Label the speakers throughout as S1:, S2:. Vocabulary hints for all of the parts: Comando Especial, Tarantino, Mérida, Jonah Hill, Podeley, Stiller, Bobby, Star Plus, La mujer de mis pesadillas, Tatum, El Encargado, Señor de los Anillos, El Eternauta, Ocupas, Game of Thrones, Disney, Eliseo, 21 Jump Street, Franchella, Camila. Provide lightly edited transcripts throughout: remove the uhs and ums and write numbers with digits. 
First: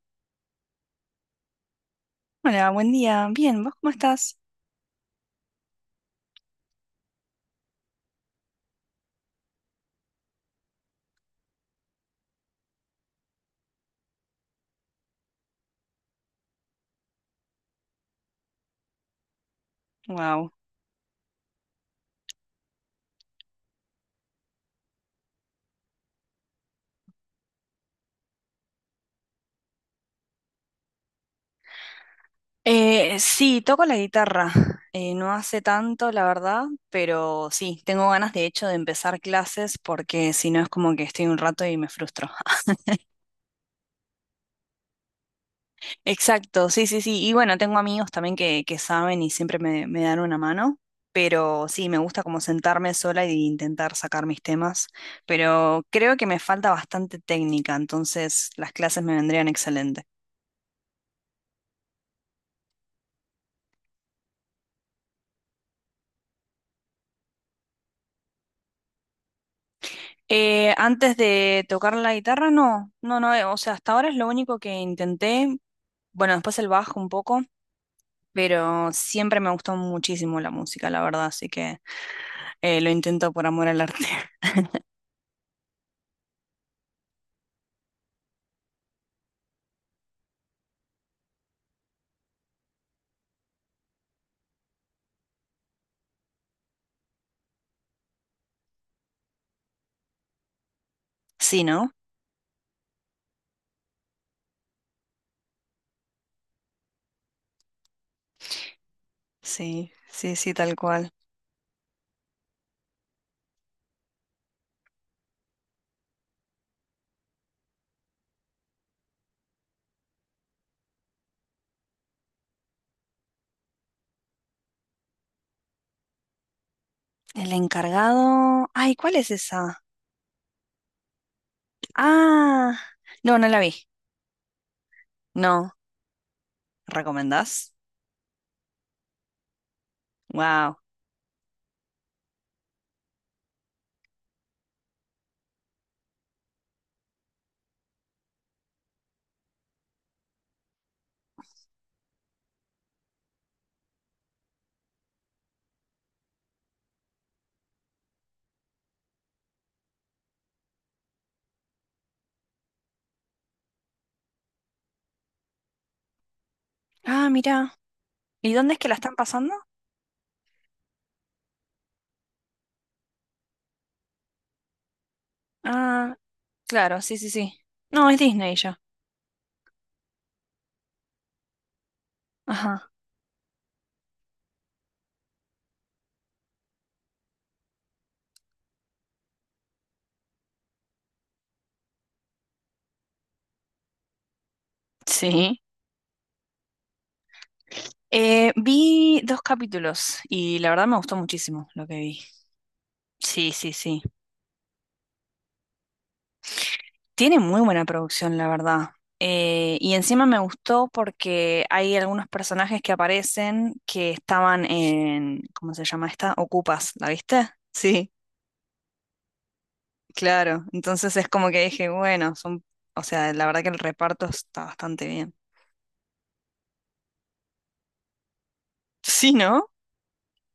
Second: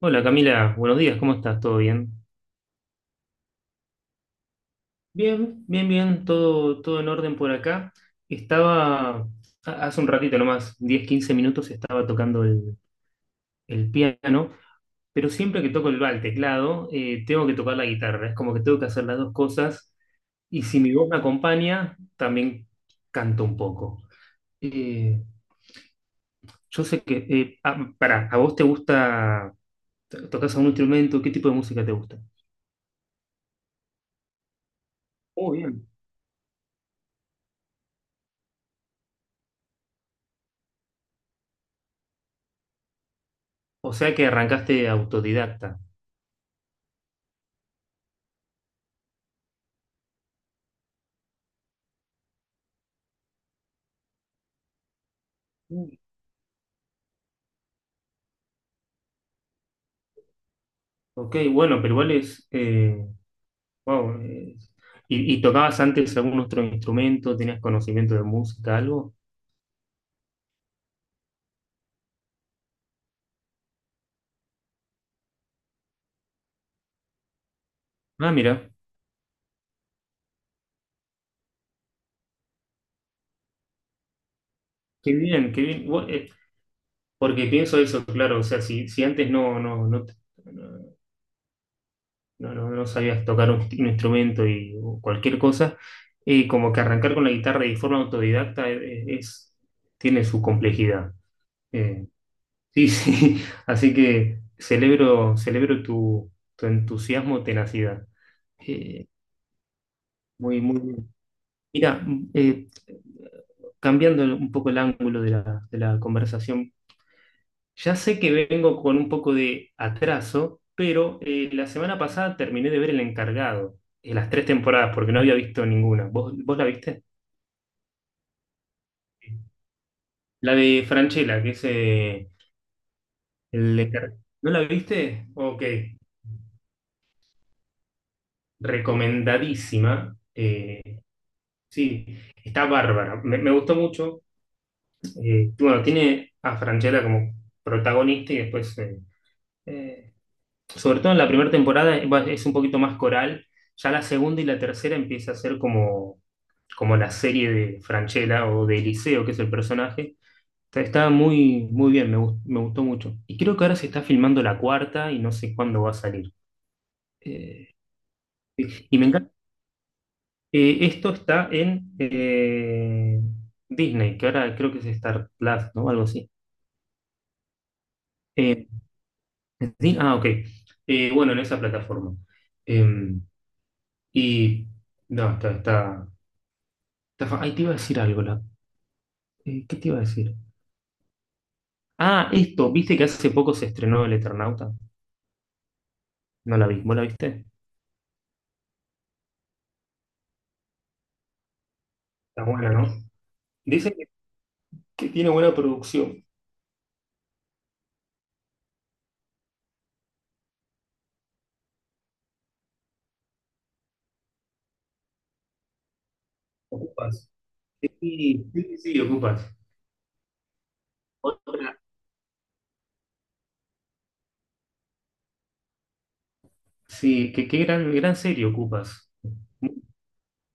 S1: Hola Camila, buenos días, ¿cómo estás? ¿Todo bien?
S2: Hola, buen día. Bien, ¿vos cómo estás?
S1: Bien, bien, bien, todo en orden por acá. Estaba, hace un ratito nomás, 10, 15 minutos, estaba tocando el piano, pero siempre que toco el teclado, tengo que tocar la guitarra. Es como que tengo que hacer las dos cosas
S2: Wow.
S1: y si mi voz me acompaña, también canto un poco. Eh, yo sé que, pará. ¿A vos te gusta, tocas algún instrumento? ¿Qué tipo de música te gusta?
S2: Sí, toco la guitarra. No
S1: Muy
S2: hace
S1: bien.
S2: tanto, la verdad, pero sí, tengo ganas de hecho de empezar clases porque si no es como que estoy un rato y me frustro.
S1: O sea que arrancaste autodidacta.
S2: Exacto, sí, sí, sí. Y bueno, tengo amigos también que saben y siempre me dan una mano, pero sí, me gusta como sentarme sola e intentar sacar mis temas, pero creo que me falta bastante técnica, entonces las clases me vendrían excelente.
S1: Ok, bueno, pero igual es, wow, ¿Y tocabas antes algún otro instrumento? ¿Tenías conocimiento de música, algo?
S2: Antes de tocar la guitarra, no, no, no, o sea, hasta ahora es lo único que intenté, bueno, después el bajo un poco,
S1: Ah, mira,
S2: pero siempre me gustó muchísimo la música, la verdad, así que lo intento por amor al arte.
S1: qué bien, qué bien. Porque pienso eso, claro, o sea, si antes no, no, no, no, no sabías tocar un instrumento y o cualquier cosa, como que arrancar con la guitarra y de forma autodidacta, tiene su complejidad.
S2: Sí, ¿no?
S1: Eh, sí, sí, así que celebro tu entusiasmo, tenacidad. Eh,
S2: Sí, sí, sí,
S1: Muy,
S2: tal
S1: muy
S2: cual.
S1: bien. Mira, eh, cambiando un poco el ángulo de la conversación, ya sé que vengo con un poco de atraso, pero la semana pasada terminé de ver El Encargado, las tres temporadas, porque no había visto ninguna. ¿Vos la viste?
S2: El encargado... Ay, ¿cuál es esa?
S1: La de Franchella, que es,
S2: Ah, no, no la vi.
S1: ¿No la viste? Ok,
S2: No, ¿recomendás?
S1: recomendadísima.
S2: Wow.
S1: Sí, está bárbara. Me gustó mucho. Bueno, tiene a Franchella como protagonista y después, eh, sobre todo en la primera temporada, es un poquito más coral. Ya la segunda y la tercera empieza a ser como la serie de Franchella o de Eliseo, que es el personaje. Está muy, muy bien, me gustó mucho. Y creo que ahora se está filmando la cuarta y no sé cuándo va a salir.
S2: Ah,
S1: Eh,
S2: mira. ¿Y dónde es que la
S1: y me
S2: están
S1: encanta.
S2: pasando?
S1: Esto está en, Disney, que ahora creo que es Star Plus, ¿no? Algo
S2: Ah,
S1: así.
S2: claro, sí, sí, sí. No, es Disney
S1: Eh,
S2: ya.
S1: Ok. Bueno, en esa plataforma.
S2: Ajá.
S1: Em, y no, está. Ay, te iba a decir algo, ¿qué te iba a decir? Ah, esto, ¿viste que hace poco se estrenó El Eternauta?
S2: Sí.
S1: No la vi, ¿vos la viste?
S2: Vi dos capítulos y la verdad me gustó muchísimo lo que vi.
S1: Está buena, ¿no?
S2: Sí, sí,
S1: Dicen
S2: sí.
S1: que tiene buena producción.
S2: Tiene muy buena producción, la verdad. Y encima me gustó porque hay algunos personajes que aparecen que estaban en, ¿cómo se llama esta? Ocupas, ¿la
S1: Ocupas.
S2: viste?
S1: Sí,
S2: Sí,
S1: sí, sí, sí, Ocupas.
S2: claro. Entonces es como que
S1: Otra.
S2: dije, bueno, son, o sea, la verdad que el reparto está bastante bien.
S1: Sí, que qué gran, gran serie Ocupas.
S2: Sí, ¿no?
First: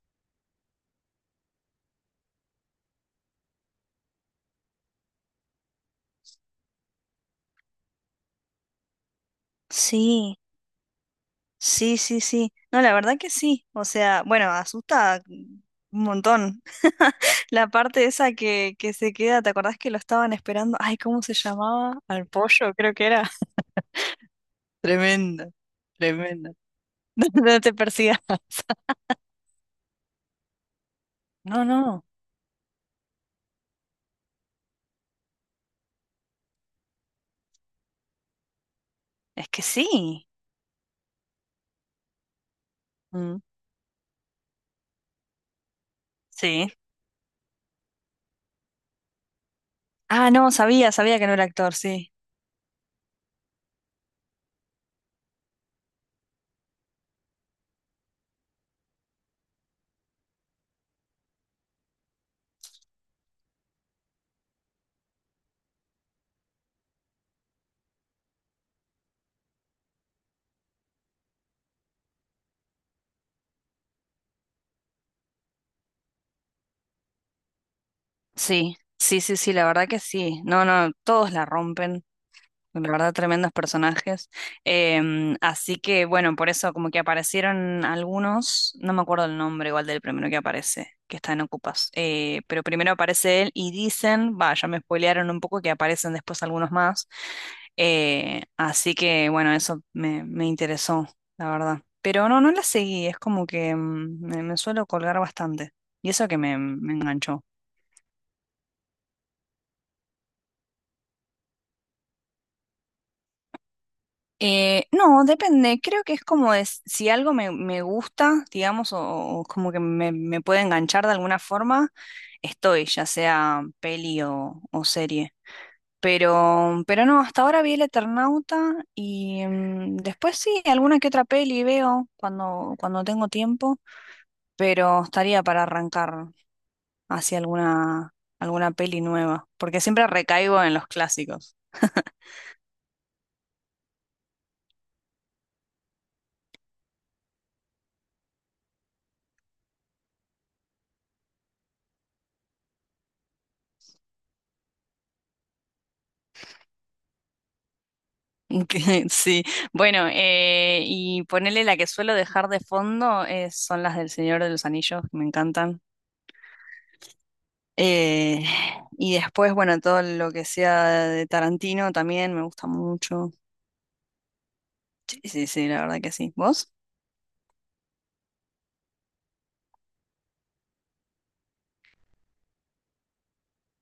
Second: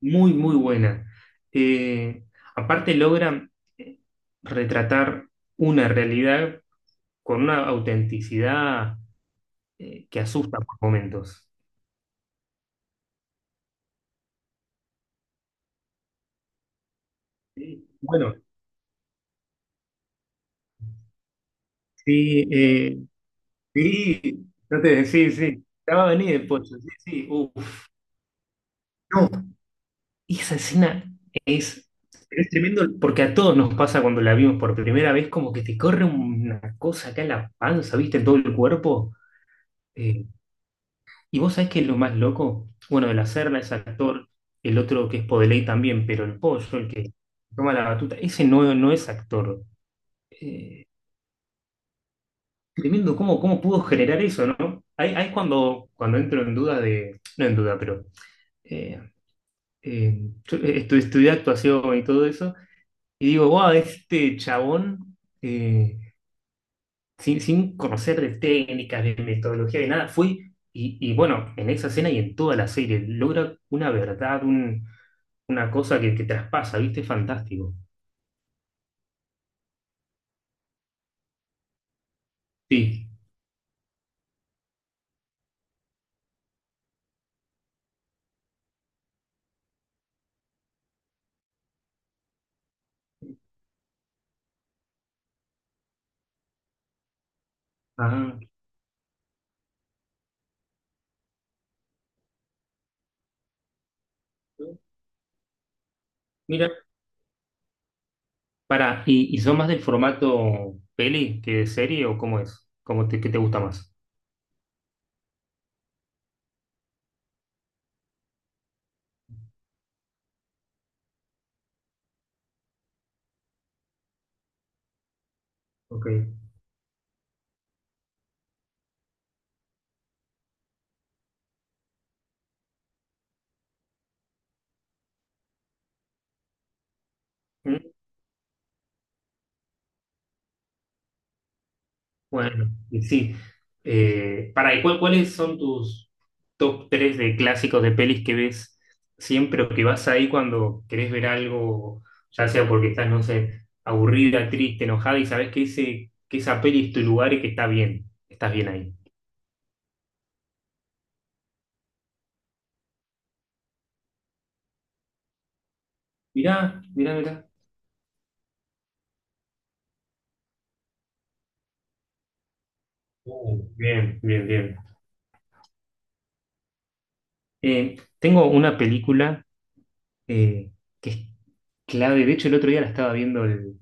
S1: Muy, muy buena. Eh, Aparte logran, eh, retratar una realidad con una autenticidad, que
S2: Sí,
S1: asusta por momentos.
S2: sí, sí, sí. No, la verdad que sí. O sea, bueno, asusta un montón. La parte esa
S1: Bueno,
S2: que se queda, ¿te acordás que lo estaban esperando? Ay, ¿cómo se llamaba? Al pollo, creo que
S1: sí,
S2: era.
S1: sí, no te, sí,
S2: Tremendo,
S1: sí. Ya va a venir el
S2: tremendo.
S1: pollo, sí,
S2: No,
S1: sí.
S2: no te
S1: Uf.
S2: persigas.
S1: No, esa escena
S2: No,
S1: es,
S2: no,
S1: es tremendo, porque a todos nos pasa cuando la vimos por primera vez, como que te corre una cosa acá en la panza, ¿viste? En todo el cuerpo.
S2: es que
S1: Eh,
S2: sí.
S1: y vos sabés que es lo más loco, bueno, el
S2: Mm.
S1: hacerla es actor, el otro que es Podeley también, pero el
S2: Sí.
S1: pollo, el que toma la batuta, ese no, no es actor.
S2: Ah, no,
S1: Eh,
S2: sabía, sabía que no era actor, sí.
S1: Tremendo. Cómo pudo generar eso, no? Ahí es cuando, entro en duda de, no en duda, pero. eh, yo, estudié actuación y todo eso, y digo, wow, este chabón, eh, sin conocer de técnicas, de metodología, de nada, fue, y bueno, en esa escena y en toda la serie, logra una verdad, una cosa que traspasa, ¿viste? Fantástico.
S2: Sí, sí, sí, sí, la verdad que sí. No, no, todos la rompen. La
S1: Sí.
S2: verdad, tremendos personajes. Así que, bueno, por eso como que aparecieron algunos, no me acuerdo el nombre igual del primero que aparece, que está en Ocupas. Pero primero aparece él y dicen, va, ya me spoilearon un poco que aparecen después algunos más.
S1: Ah,
S2: Así que, bueno, eso me interesó, la verdad. Pero no, no la seguí, es como que me suelo colgar bastante. Y eso que
S1: mira,
S2: me enganchó.
S1: para, ¿y son más del formato peli que de serie o cómo es? ¿Cómo te, qué te gusta más?
S2: No, depende. Creo que es como es, si algo me gusta, digamos, o como que me puede enganchar de alguna forma, estoy, ya sea peli o serie.
S1: Ok.
S2: Pero no, hasta ahora vi El Eternauta y después sí, alguna que otra peli veo cuando tengo tiempo, pero estaría para arrancar hacia alguna, alguna peli nueva, porque siempre recaigo en los clásicos.
S1: Bueno, y sí. Para, ¿y cuáles son tus top 3 de clásicos de pelis que ves siempre, o que vas ahí cuando querés ver algo, ya sea porque estás, no sé, aburrida, triste, enojada y sabes que, ese, que esa peli es tu lugar y que está bien, estás bien
S2: Que
S1: ahí?
S2: sí, bueno, y ponerle la que suelo dejar de fondo es- son las del Señor de los Anillos, que me encantan.
S1: Mirá, mirá, mirá.
S2: Eh, y después, bueno, todo lo que sea de Tarantino también me gusta mucho.
S1: Bien, bien, bien.
S2: Sí, sí, sí, la verdad que sí. ¿Vos?
S1: Tengo una película, eh, que es clave. De hecho, el otro día la estaba viendo, el,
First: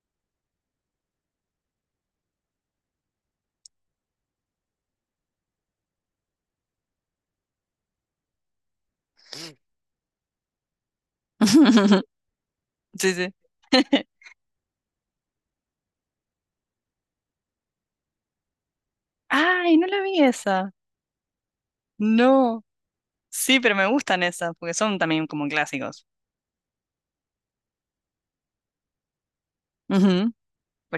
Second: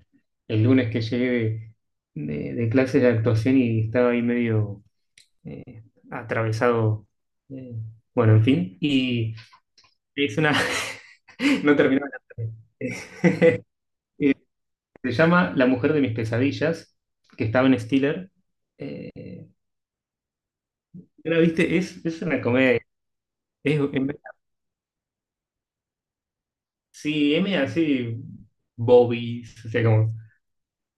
S1: el lunes que llegué de clases de actuación, y estaba ahí medio, eh, atravesado. eh, bueno, en fin. Y es una. No terminó.
S2: Sí, sí.
S1: Eh, Se llama La mujer de mis pesadillas, que estaba en Stiller. Eh,
S2: Ay, no la vi esa.
S1: ¿La viste? Es una
S2: No.
S1: comedia.
S2: Sí, pero
S1: Es,
S2: me
S1: es-
S2: gustan esas, porque son también como clásicos.
S1: sí, es medio así, Bobby, o sea, como.
S2: Ujú.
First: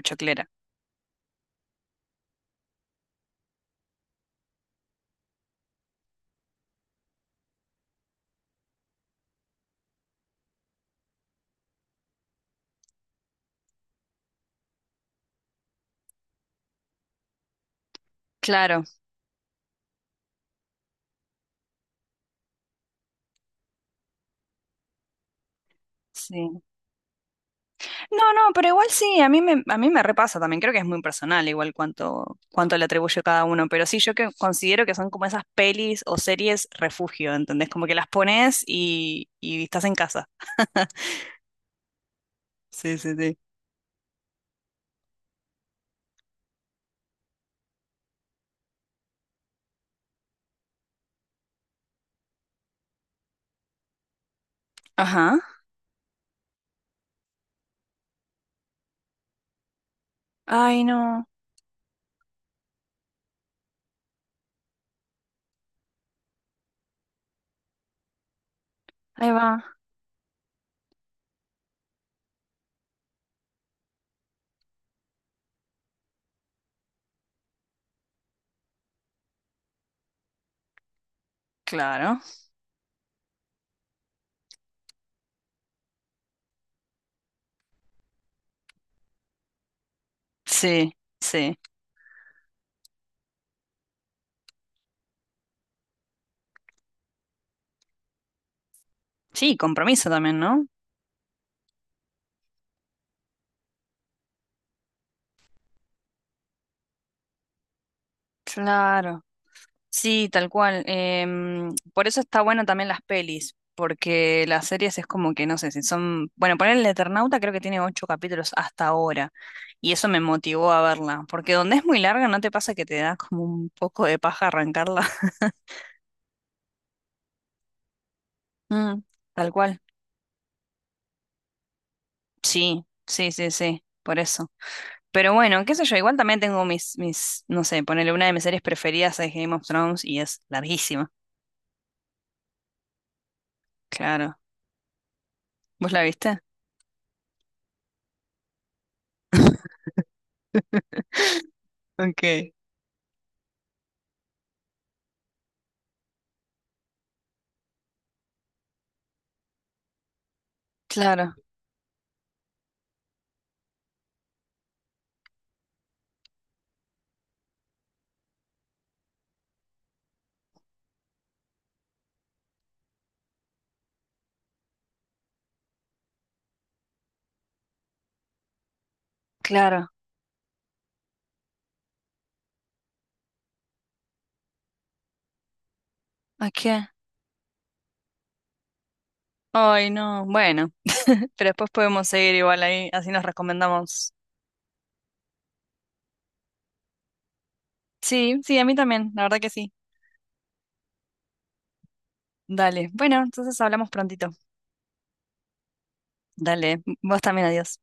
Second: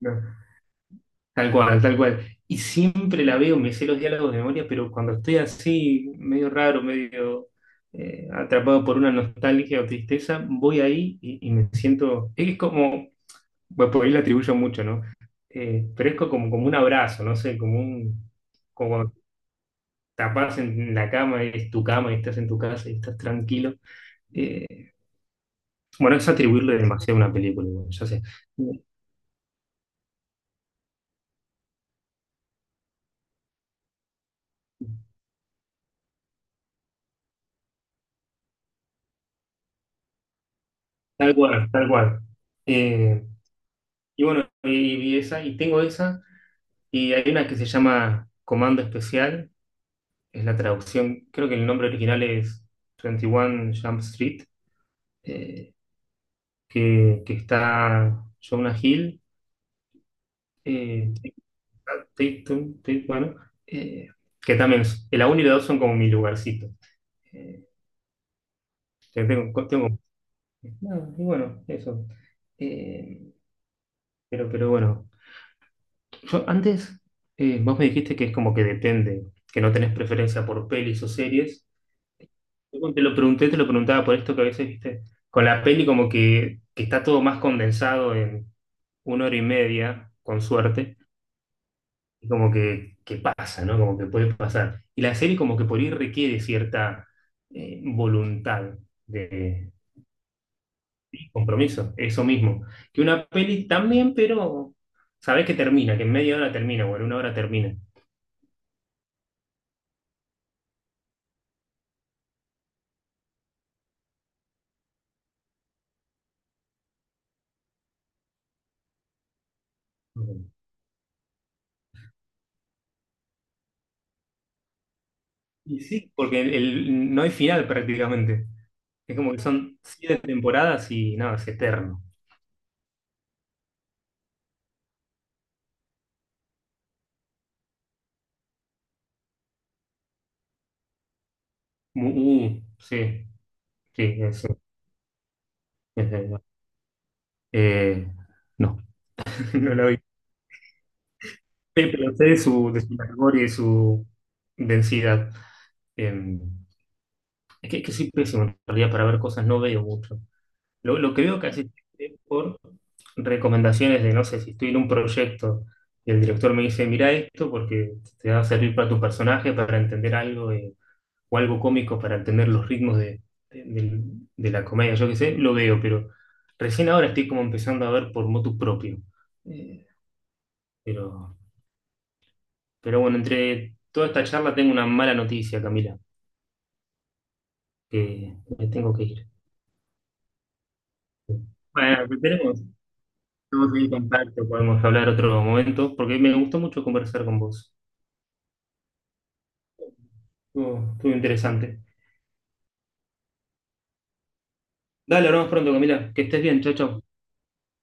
S1: No. Tal cual, tal cual. Y siempre la veo, me sé los diálogos de memoria, pero cuando estoy así, medio raro, medio, atrapado por una nostalgia o tristeza, voy ahí y me siento. Es como, bueno, por ahí le atribuyo mucho, ¿no? Pero es como un abrazo, no sé, como un.
S2: Claro,
S1: Como cuando tapás en la cama, es tu cama y estás en tu casa y estás tranquilo. Eh, bueno, es
S2: sí.
S1: atribuirle demasiado a una película, bueno, ya sé.
S2: No, no, pero igual sí, a mí me repasa también, creo que es muy personal igual cuánto, cuánto le atribuye cada uno, pero sí, yo que considero que son como esas pelis o series refugio, ¿entendés? Como que las pones y estás en casa.
S1: Tal cual, tal cual.
S2: Sí, sí,
S1: Eh,
S2: sí.
S1: y bueno, y esa, y tengo esa. Y hay una que se llama Comando Especial, es la traducción, creo que el nombre original es 21 Jump Street,
S2: Ajá.
S1: eh, que está Jonah Hill,
S2: Ay,
S1: eh,
S2: no,
S1: Tatum, Tatum, bueno, eh, que también la 1 y la 2 son como mi lugarcito. Eh, que
S2: ahí va.
S1: no, y bueno, eso. Eh, pero bueno, yo antes, vos me dijiste que es como que depende, que no tenés preferencia por pelis o series.
S2: Claro.
S1: Yo cuando te lo pregunté, te lo preguntaba por esto, que a veces, viste, con la peli como que está todo más condensado en una hora y media, con
S2: Sí,
S1: suerte,
S2: sí.
S1: y como que pasa, ¿no? Como que puede pasar. Y la serie como que por ahí requiere cierta, voluntad
S2: Sí,
S1: de
S2: compromiso también, ¿no?
S1: compromiso, eso mismo. Que una peli también, pero sabés que termina, que en media hora termina, o en una hora termina.
S2: Claro. Sí, tal cual. Em, por eso está bueno también las pelis, porque las series es como que, no sé, si son... Bueno, poner el Eternauta creo que tiene ocho capítulos hasta ahora, y eso me motivó a verla, porque donde es muy larga, ¿no te pasa que te da como un poco de paja arrancarla?
S1: Y sí, porque no hay final prácticamente.
S2: Mm,
S1: Es como que
S2: tal
S1: son
S2: cual.
S1: siete temporadas y nada, es eterno.
S2: Sí, sí, sí, sí, por eso. Pero bueno, qué sé yo, igual también tengo mis, mis, no sé, ponerle una de mis series preferidas es Game of Thrones y es larguísima,
S1: Sí, sí.
S2: claro. ¿Vos la
S1: Es de
S2: viste?
S1: Eh, no, no la vi. Pero sé de
S2: Ok.
S1: su, de su largor y de su densidad. Eh, es que soy pésimo en realidad para ver cosas, no veo mucho. Lo que
S2: Claro,
S1: veo casi es por recomendaciones de, no sé, si estoy en un proyecto y el director me dice, mira esto porque te va a servir para tu personaje, para entender algo. O algo cómico para entender los ritmos de, de- del- de la comedia, yo qué sé, lo veo, pero recién ahora estoy como empezando a ver por motu propio. Eh,
S2: claro.
S1: pero, pero bueno, entre toda esta charla tengo una mala noticia, Camila,
S2: Ok.
S1: que me tengo que ir.
S2: Ay, no, bueno, pero después
S1: Bueno,
S2: podemos
S1: pues
S2: seguir igual
S1: tenemos,
S2: ahí, así nos
S1: tenemos ahí
S2: recomendamos.
S1: contacto, podemos hablar otro momento, porque me gustó mucho conversar con vos.
S2: Sí, sí, a mí también, la verdad que sí.
S1: Estuvo interesante.
S2: Dale, bueno, entonces hablamos prontito.
S1: Dale, hablamos pronto, Camila. Que estés bien, chao,
S2: Dale,
S1: chao.
S2: vos también, adiós.